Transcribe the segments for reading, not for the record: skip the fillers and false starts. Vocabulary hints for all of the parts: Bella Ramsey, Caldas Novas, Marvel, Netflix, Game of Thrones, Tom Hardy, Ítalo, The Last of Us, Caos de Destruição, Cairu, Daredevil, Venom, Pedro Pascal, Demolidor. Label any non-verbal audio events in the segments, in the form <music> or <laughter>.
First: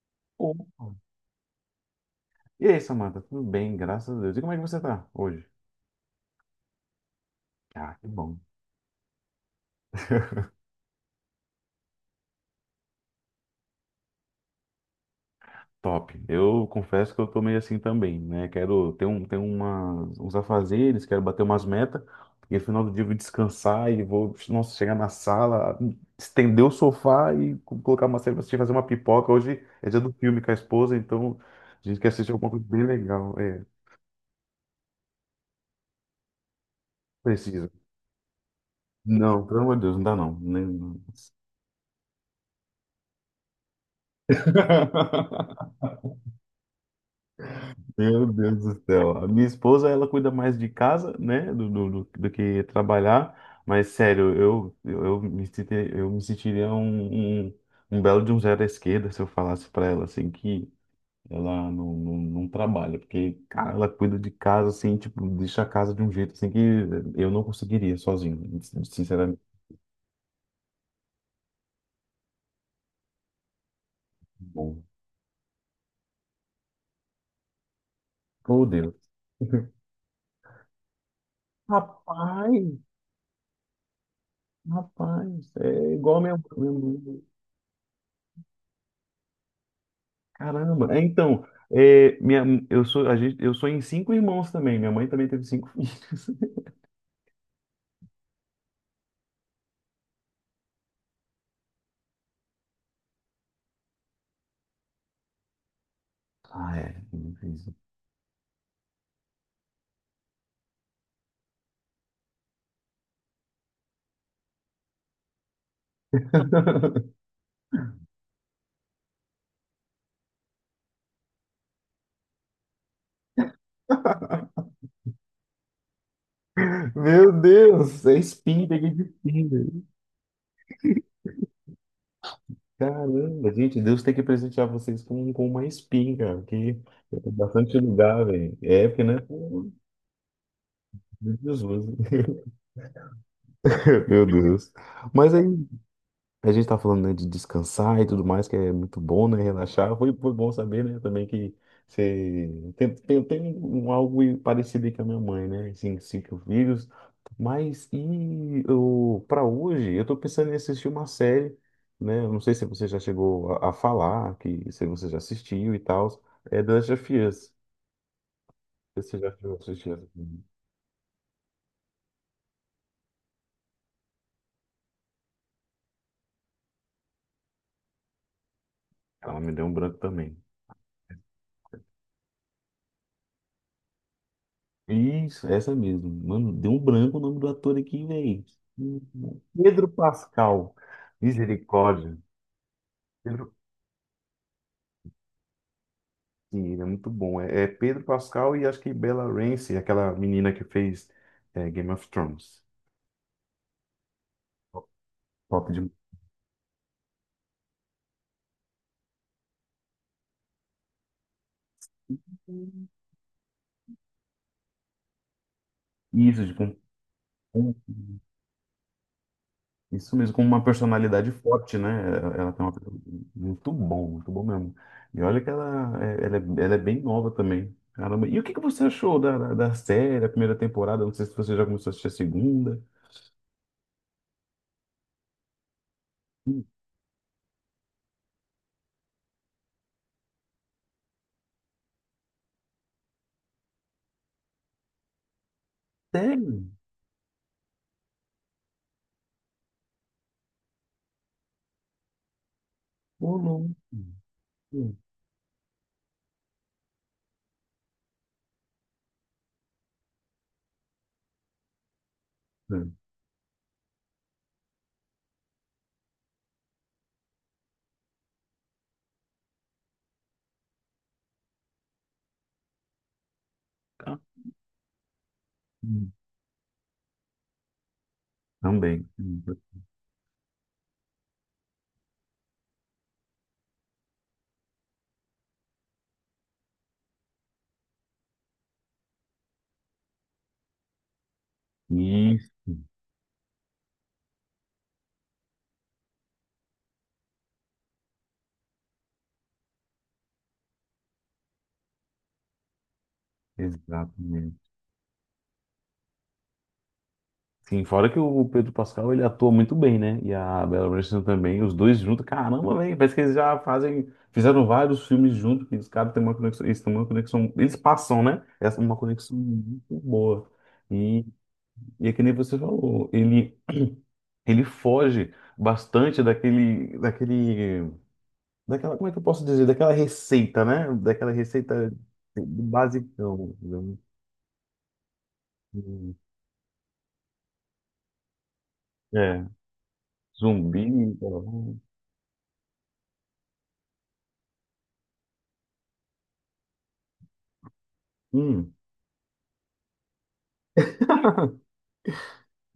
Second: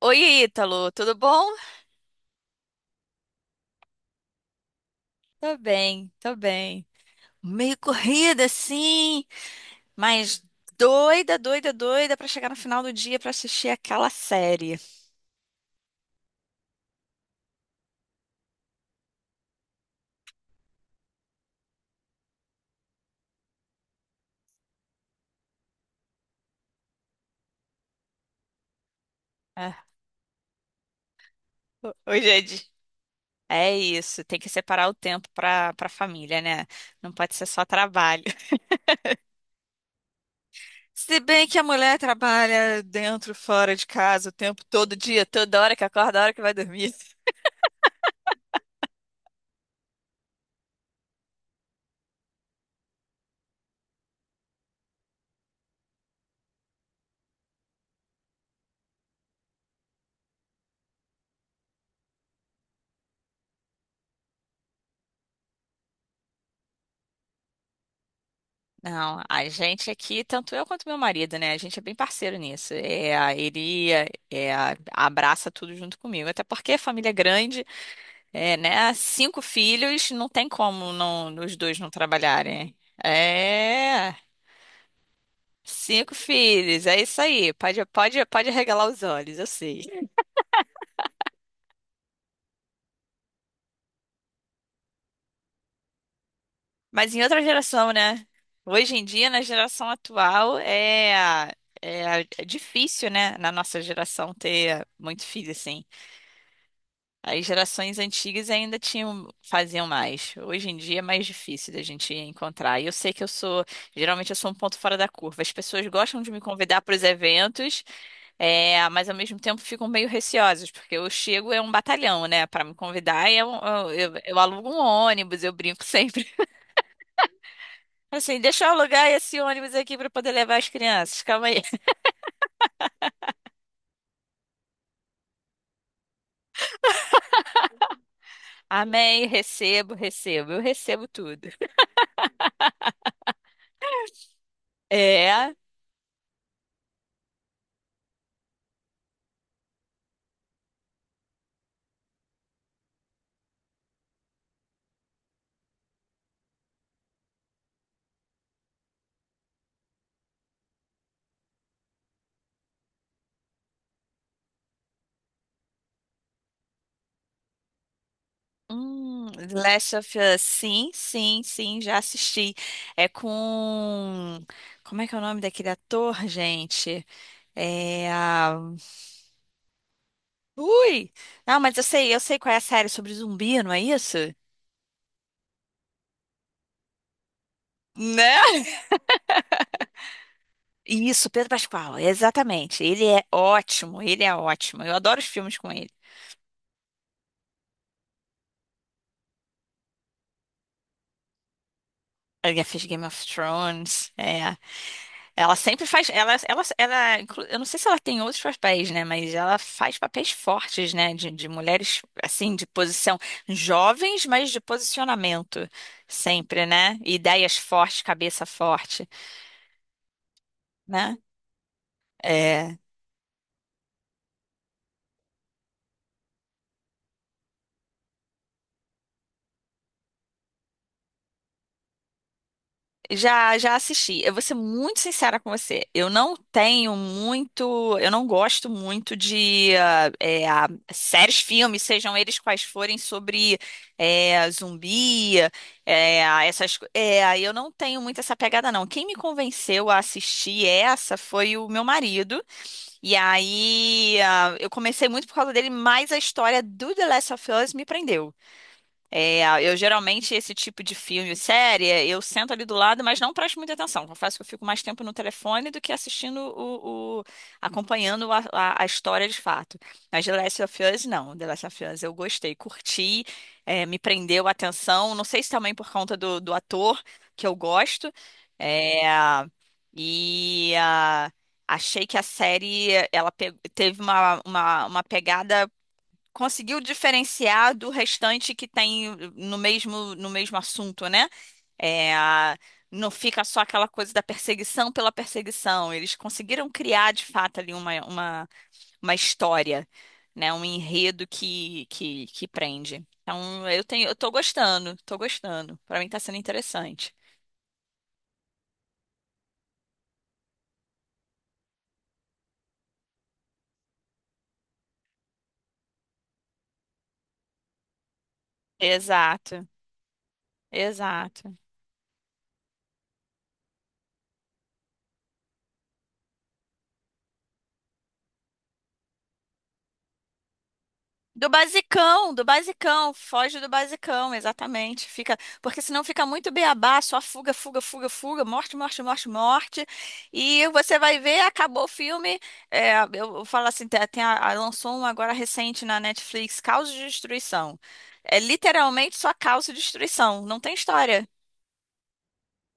Oi, Opa. Ítalo, tudo bom? E aí, Samanta? Tudo bem, graças a Deus. E como é que você tá hoje? Tô bem, tô bem. Meio Ah, que bom. corrida, sim, mas doida, doida, doida pra chegar no final do dia pra assistir aquela série. Top. Eu confesso que eu tô meio assim também, né? Quero ter um, ter umas, uns afazeres, quero bater umas metas, e no final do dia eu vou descansar e vou, nossa, chegar na sala, estender o sofá e colocar uma série pra assistir, fazer uma pipoca. Hoje É, é dia do filme com a esposa, então a ho- gente quer hoje assistir é alguma coisa di- bem legal. É, É isso, tem que separar o tempo pra para família, né? Não pode ser só precisa. trabalho. <laughs> Não, pelo amor de Deus, não dá não. Não. Se bem que a mulher trabalha dentro, fora de casa, o tempo todo dia, <laughs> toda hora que acorda, a hora que vai dormir. Meu Deus do céu. A minha esposa, ela cuida mais de casa, né, do que trabalhar. Mas, sério, eu me sentiria um belo de um zero à esquerda se eu falasse pra ela, assim, que ela não trabalha. Porque, cara, ela cuida de casa, assim, tipo, deixa a casa de um jeito, assim, que eu não conseguiria sozinho. Não, Sinceramente, a gente aqui, tanto eu quanto meu marido, né? A gente é bem parceiro nisso. É, ele bom. abraça tudo junto comigo. Até porque a família é grande, é, Meu né? Deus. Cinco filhos, não tem como não, os dois não trabalharem. Rapaz, É, rapaz, é cinco igual a minha filhos, é isso mãe. aí. Pode, pode, pode arregalar os olhos, eu sei. Caramba, é, então, é, minha, eu sou, a gente, eu sou em cinco irmãos também. Minha mãe também teve cinco filhos. <laughs> Mas em outra geração, né? Hoje em dia, na geração atual, é, é difícil, né? Na nossa geração ter muito filho, assim. Ah, é As difícil. gerações antigas ainda tinham, faziam mais. Hoje em dia é mais difícil da gente encontrar. E eu sei que eu sou, geralmente eu sou um ponto fora da curva. As pessoas gostam de me convidar para os <laughs> eventos, mas ao mesmo tempo ficam meio receosas, porque eu chego é um batalhão, né, para me convidar. Eu alugo um ônibus, eu brinco sempre. <laughs> Meu Deus, é Assim, deixa espinha eu que alugar esse de. ônibus aqui para poder levar as crianças. Calma aí. <laughs> Caramba, gente, Deus tem que presentear vocês com, uma espinha, cara, que é bastante lugar, velho. É, porque, né? Amém, Pô, recebo, recebo, eu recebo tudo. Jesus. <laughs> Meu Deus. Mas aí, É. a gente tá falando, né, de descansar e tudo mais, que é muito bom, né, relaxar. Foi, bom saber, né, também que você. Tem um algo parecido aí com a minha mãe, né, assim, cinco filhos. Mas, e eu, para hoje, eu tô pensando em assistir uma série, né, eu não sei se você já chegou a falar, que se você já assistiu e tal, é The Last of Us. Você já The Last of assistiu? Us, sim, sim, sim, já assisti. É com. Como é que é o nome daquele ator, gente? É. Ela me deu um branco também. Ui! Não, mas eu sei, qual é a série sobre zumbi, não é isso? Isso, essa mesmo. Mano, deu um branco o nome do ator aqui, velho. Né? Pedro Pascal. Isso, Pedro Pascal, Misericórdia. exatamente. Ele é Pedro. ótimo, ele é ótimo. Eu adoro os filmes com ele. Sim, ele é muito bom. É, Pedro Pascal e acho que Bella Ramsey, aquela menina que fez Game of Ele Thrones. já fez Game of Thrones, é. Ela Top sempre de. faz. Eu não sei se ela tem outros papéis, né? Mas ela faz papéis fortes, né? De mulheres, assim, de posição jovens, mas de posicionamento. Isso, Sempre, tipo, né? Ideias um fortes, cabeça forte, Isso mesmo, com uma né? personalidade forte, né? Ela tem uma É. personalidade muito bom mesmo. E olha que ela é bem nova também. Caramba. E o que que você achou da, da, da, série, a primeira temporada? Não sei se você já começou a assistir a segunda. Já assisti. Eu vou ser muito sincera com você. Eu não gosto muito de séries, filmes, sejam eles quais forem, sobre zumbi, é, Sério? essas. É, eu não tenho muito essa pegada, não. Quem me convenceu a assistir essa foi o meu marido. E Ô, louco. aí eu Hum, comecei muito por causa dele, mas a história do The Last of Us me prendeu. É, eu geralmente, esse tipo de filme e série, eu sento ali do lado, mas não presto muita atenção. Confesso que eu fico mais tempo no telefone do que assistindo acompanhando a história de fato. Mas The Last of Us, não. The Last of Us eu gostei, curti, me tá. prendeu a atenção. Não sei se também por Hum, conta do ator, que eu gosto. É, também. Hum. e achei que a série, teve uma, uma pegada conseguiu diferenciar do restante que tem no mesmo assunto, né? É, Isso, não fica só aquela coisa da perseguição pela perseguição. Eles conseguiram criar, de fato, ali uma, uma história, né? Um enredo que prende. Então, eu tô exatamente. gostando, tô gostando. Para mim tá sendo interessante. Sim, fora que o Pedro Pascal ele atua muito bem, né? E a Bella Ramsey também, os dois juntos, caramba, velho, parece que eles já fazem, fizeram vários filmes juntos, que os caras têm uma conexão, eles têm uma conexão, eles passam, né? Essa é uma conexão Exato, muito boa. E, exato. e, é que nem você falou, ele foge bastante daquela, como é que eu posso dizer? Daquela receita, né? Daquela receita Do do basicão, basicão, foge do né? basicão, exatamente. Fica, porque senão fica muito beabá, só fuga, fuga, fuga, fuga, morte, morte, morte, É, morte. E zumbi, você vai ver, então, acabou o filme. Eu falo assim, lançou um agora recente na Netflix, Caos de Destruição. É hum. literalmente só caos e destruição, não tem história. <laughs>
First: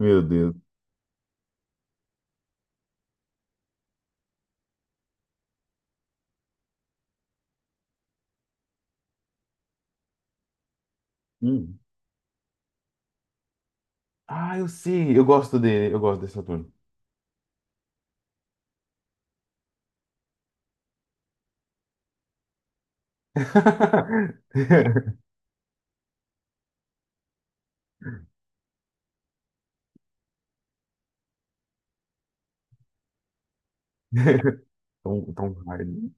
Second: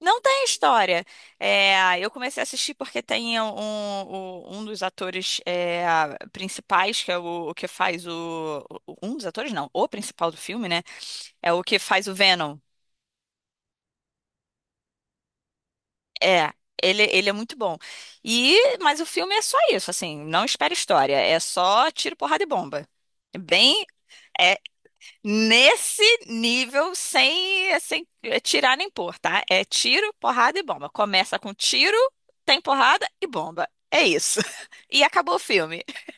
Não tem Deus. história. É, eu comecei a assistir porque tem um dos atores principais, que é o que faz o. Um dos atores, não, o principal do filme, né? É o que Hum. faz o Venom. Ah, eu sei, eu gosto dele, eu gosto desse É, ator. ele é muito bom. E, mas o filme é só isso, assim, não espera história. É só tiro, porrada e bomba. É bem. é <laughs> Nesse nível, sem tirar nem pôr, tá? É tiro, porrada e bomba. Começa com tiro, tem porrada e bomba. É isso. <laughs> E Tom, acabou o Tom filme. Hardy.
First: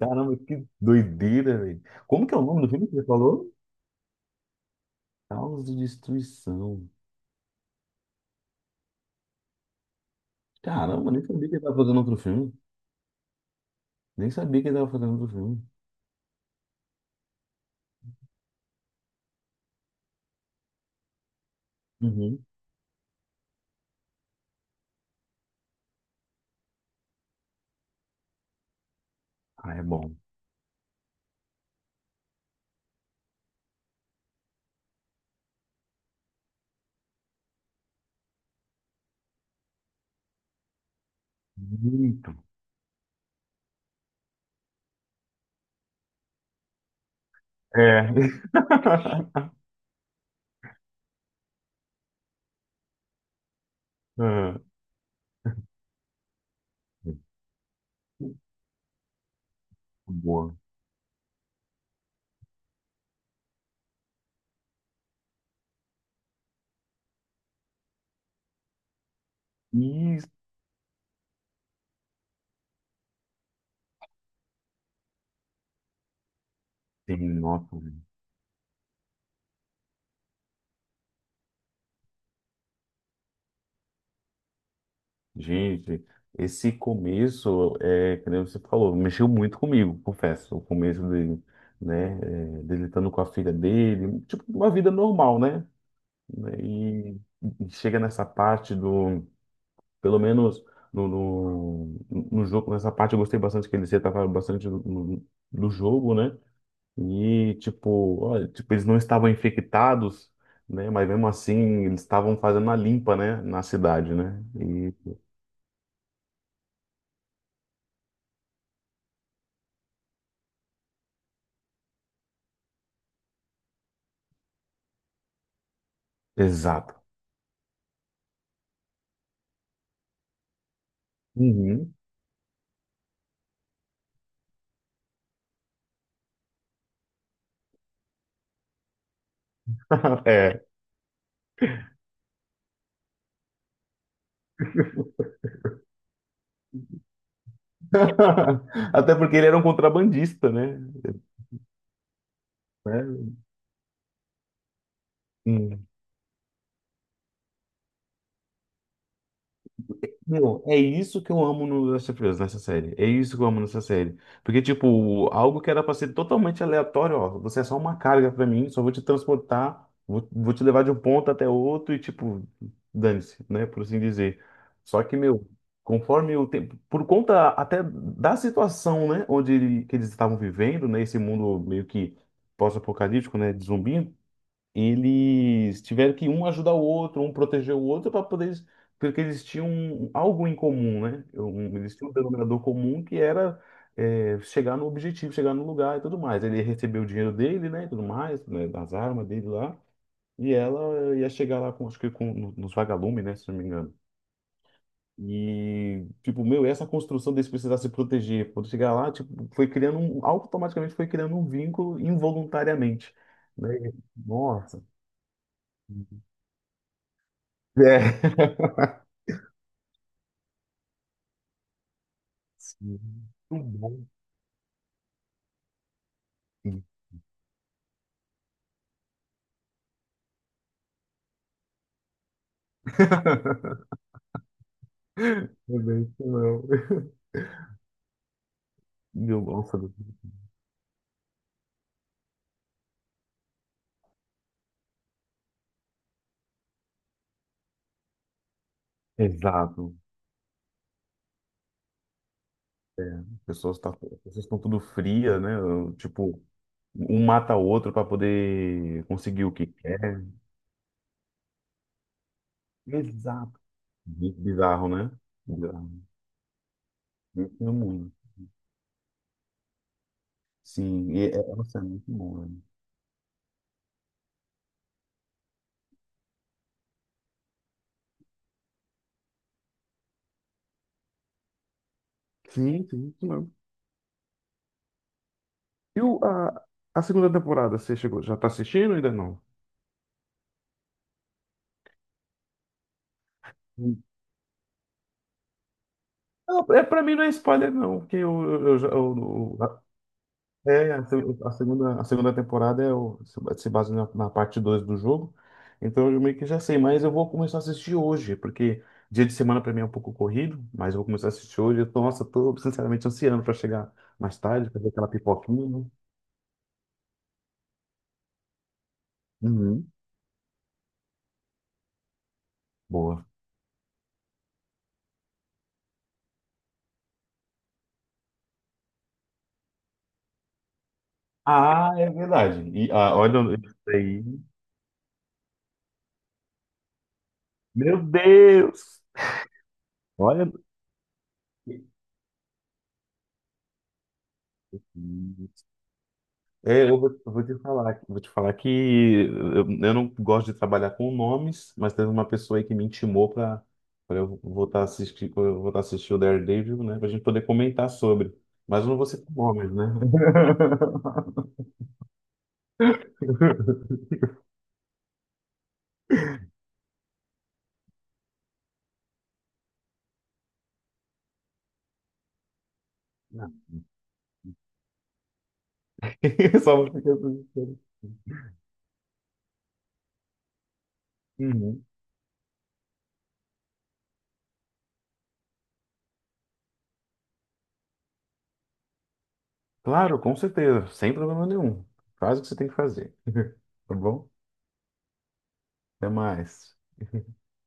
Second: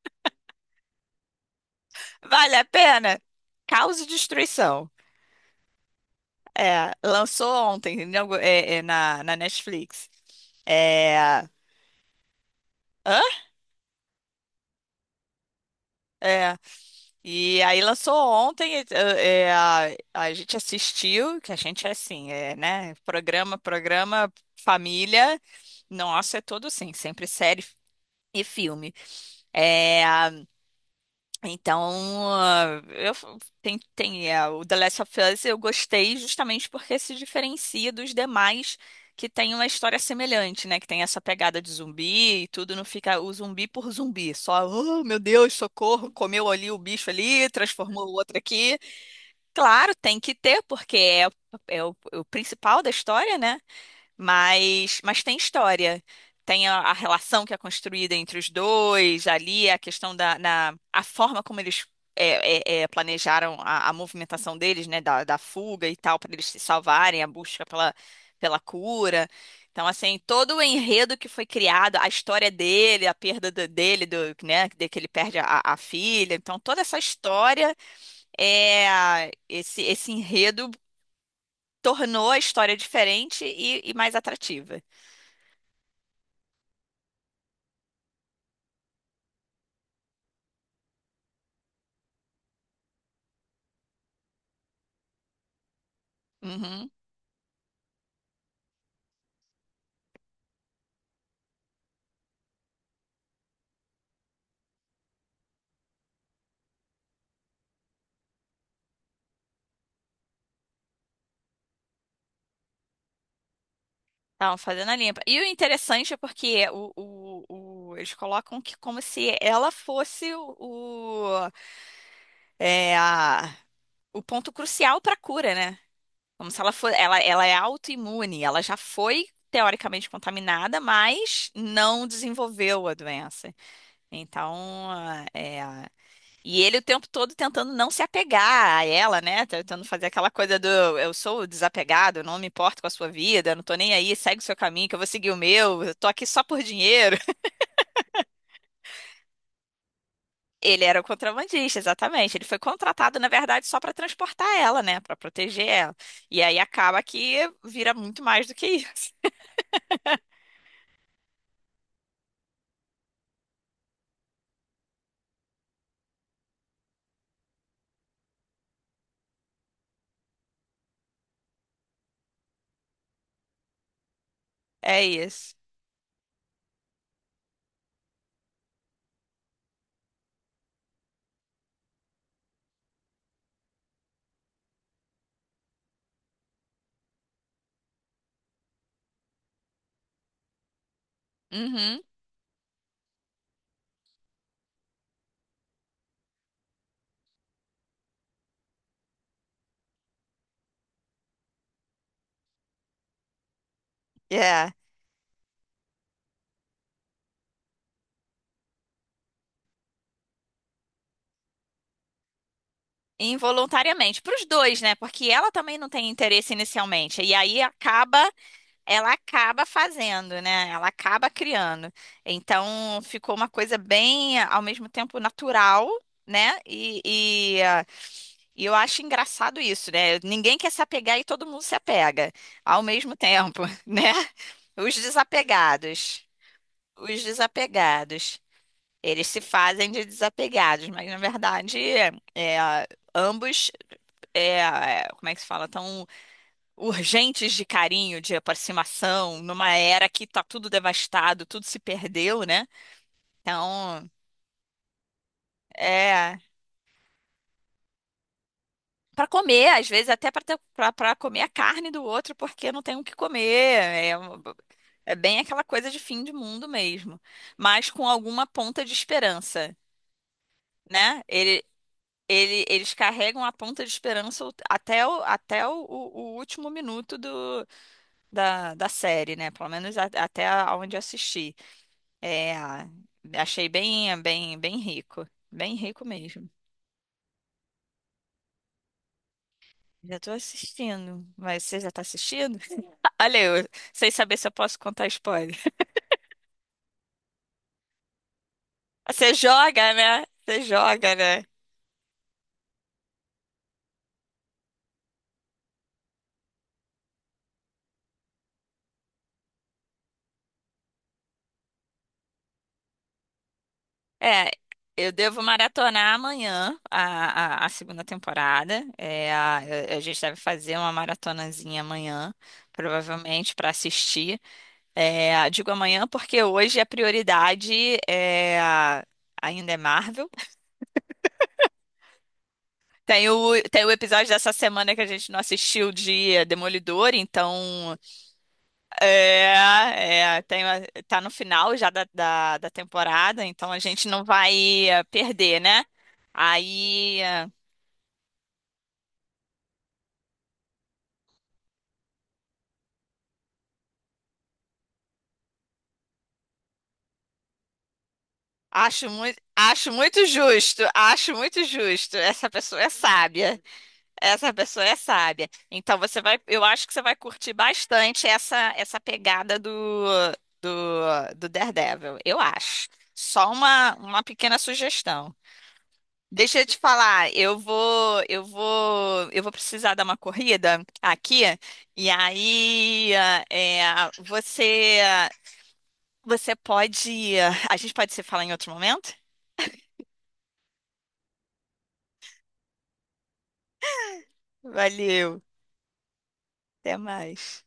Caramba, que doideira, velho. Como que é o Vale nome a do filme que você pena? falou? Caos e destruição. Caos de Destruição. É, lançou ontem na Netflix. Caramba, nem É, sabia que ele tava fazendo outro filme. hã? Nem sabia que ele tava fazendo outro filme. É, E aí lançou ontem, a gente assistiu, que a gente é assim, Uhum. é, né? Programa, programa, família. Nossa, é tudo assim, sempre série e filme. Ah, é bom. Então, o The Last of Us eu gostei justamente porque se diferencia dos demais que tem uma história semelhante, né? Que tem essa pegada de Muito. zumbi e tudo, não fica o zumbi por zumbi, só, oh, meu Deus, socorro, comeu ali o bicho ali, É. transformou o outro aqui. <laughs> Claro, tem que ter, porque é o principal da história, né? Ah, Mas tem história. Tem a relação que é construída entre os dois, ali a questão boa. A forma como eles planejaram a movimentação deles, né, da fuga e tal, para eles se salvarem, a busca pela cura. Então, assim, Isso, todo o enredo que foi criado, a história dele, a perda dele, né, de que ele perde a filha. Então, toda essa história, nossa. Esse enredo tornou a história diferente e mais atrativa. Gente, esse começo, é, que nem você falou, mexeu muito comigo, confesso. O começo dele, né? É, dele estando com a filha dele, tipo, uma vida normal, né? Né. Uhum. E, chega nessa parte do, pelo menos no, no, no jogo, nessa parte eu gostei bastante que eles retrataram bastante do jogo, né? E, tipo, olha, tipo, eles não estavam infectados, né? Mas mesmo assim, eles estavam fazendo a limpa, né? Na cidade, né? Estavam fazendo a limpa. E o interessante é porque eles colocam que como se ela fosse é, a- o ponto crucial para a cura, né? Como se ela for, Exato. ela, ela é autoimune, ela já foi teoricamente contaminada, mas Uhum. não desenvolveu a doença. Então, é. E ele o tempo todo tentando não se apegar a ela, né? Tentando fazer <laughs> aquela coisa É. do eu sou desapegado, não me importo com a sua vida, não tô nem aí, segue o seu caminho, que eu vou seguir o meu, eu tô aqui só por dinheiro. <laughs> <laughs> Até porque ele era um contrabandista, né? Ele era o contrabandista, exatamente. Ele foi Né? contratado, na verdade, só pra transportar ela, né? Pra proteger Hum. ela. E aí acaba que vira muito mais do que isso. <laughs> Meu, é isso que eu amo no Last of Us, nessa série. É isso que eu amo nessa série. Porque, tipo, algo que era pra ser totalmente aleatório, ó, você é só uma carga pra mim, só vou te transportar, vou te levar de um ponto até outro e, tipo, dane-se, né? Por assim dizer. Só É que, meu, isso. conforme o tempo, por conta até da situação, né, onde que eles estavam vivendo, né, esse mundo meio que pós-apocalíptico, né, de zumbi, eles tiveram que um ajudar o outro, um proteger o outro para poder, porque eles tinham algo em comum, né? Eles Uhum. tinham um denominador comum que era chegar no objetivo, chegar no lugar e tudo mais. Ele recebeu o dinheiro dele, né? E tudo mais, né? Das armas dele lá. E ela ia chegar lá com, acho que com, nos vagalumes, né? Se não me engano. É. E, tipo, meu, essa construção deles precisar se proteger, quando chegar lá, tipo, automaticamente foi criando um vínculo involuntariamente, né? Involuntariamente, para os dois, Nossa. né? Porque ela também não tem interesse inicialmente. E aí É. acaba <laughs> ela acaba fazendo, né? Ela acaba criando. Sim. Então ficou uma Não coisa bom, bem, ao mesmo tempo, natural, né? sim. E, ah, e eu acho engraçado isso, né? Ninguém quer se apegar e todo mundo se apega ao mesmo tempo, <laughs> né? Os Também desapegados. que não. Os desapegados. Eles Meu, se nossa, fazem de desapegados, mas na verdade, é, ambos, como é que se fala? Urgentes de carinho, de aproximação, numa exato. era que tá tudo devastado, tudo se perdeu, né? As pessoas tá, Então, as pessoas estão tudo fria, né? é Tipo, um mata o outro para poder para conseguir o que comer, às vezes quer. até para comer a carne do outro, porque não tem o que Exato. comer. É, Bizarro, né? é bem aquela coisa Bizarro. de fim de mundo mesmo, Isso no mas com mundo. alguma ponta de esperança, Sim, né? e Ele, nossa, é muito bom, né? ele- eles carregam a ponta de esperança até o o último minuto da série, né? Pelo menos até onde assisti. É, Sim, sim, isso mesmo. achei bem, bem, bem rico. Bem E rico o, mesmo. a, a segunda temporada, você chegou? Já tá assistindo ou ainda não? Já tô assistindo. Mas você já tá assistindo? <laughs> Olha eu, sem saber se eu posso contar spoiler. <laughs> Não, é, pra mim não é spoiler, não, porque eu, eu, já- Você eu, joga, né? Você É, a, se- joga, né? A segunda temporada é o, se se baseia na parte 2 do jogo. Então eu meio que já sei, mas eu vou começar a assistir hoje, porque dia de semana pra mim é um pouco corrido, mas eu vou começar a assistir hoje. Nossa, tô sinceramente ansiando pra chegar mais É, tarde, fazer aquela eu devo pipoquinha, né? maratonar amanhã a segunda temporada. É, Uhum, a gente deve fazer uma maratonazinha amanhã, boa. provavelmente, para assistir. É, digo amanhã porque hoje a prioridade é, ainda é Marvel. Ah, é verdade. E, Tem o, olha isso tem o aí. episódio dessa semana que a gente não assistiu de Demolidor, então Meu Deus! é, é, Olha. tem, a- tá no final já da temporada, então a gente não vai perder, né? É, Aí eu vou te falar que eu não gosto de trabalhar com nomes, mas teve uma pessoa aí que me intimou para eu voltar a assistir, pra eu voltar a assistir o Daredevil, né, para a gente poder comentar sobre. Mas eu não vou citar nomes, né? acho muito justo, <laughs> acho muito justo. Essa pessoa é sábia. Essa pessoa é sábia. Então você vai, eu acho que você vai curtir bastante essa pegada do Daredevil, eu acho. Só Não. uma pequena sugestão. Deixa <laughs> eu Só te vou ficar falar, eu assistindo. vou eu vou eu vou precisar dar uma corrida aqui Uhum. e aí é, você você pode a gente pode se falar em outro momento? Claro, com certeza, sem problema nenhum. Faz o que você tem que fazer. <laughs> Tá bom? Valeu, Até mais. até mais.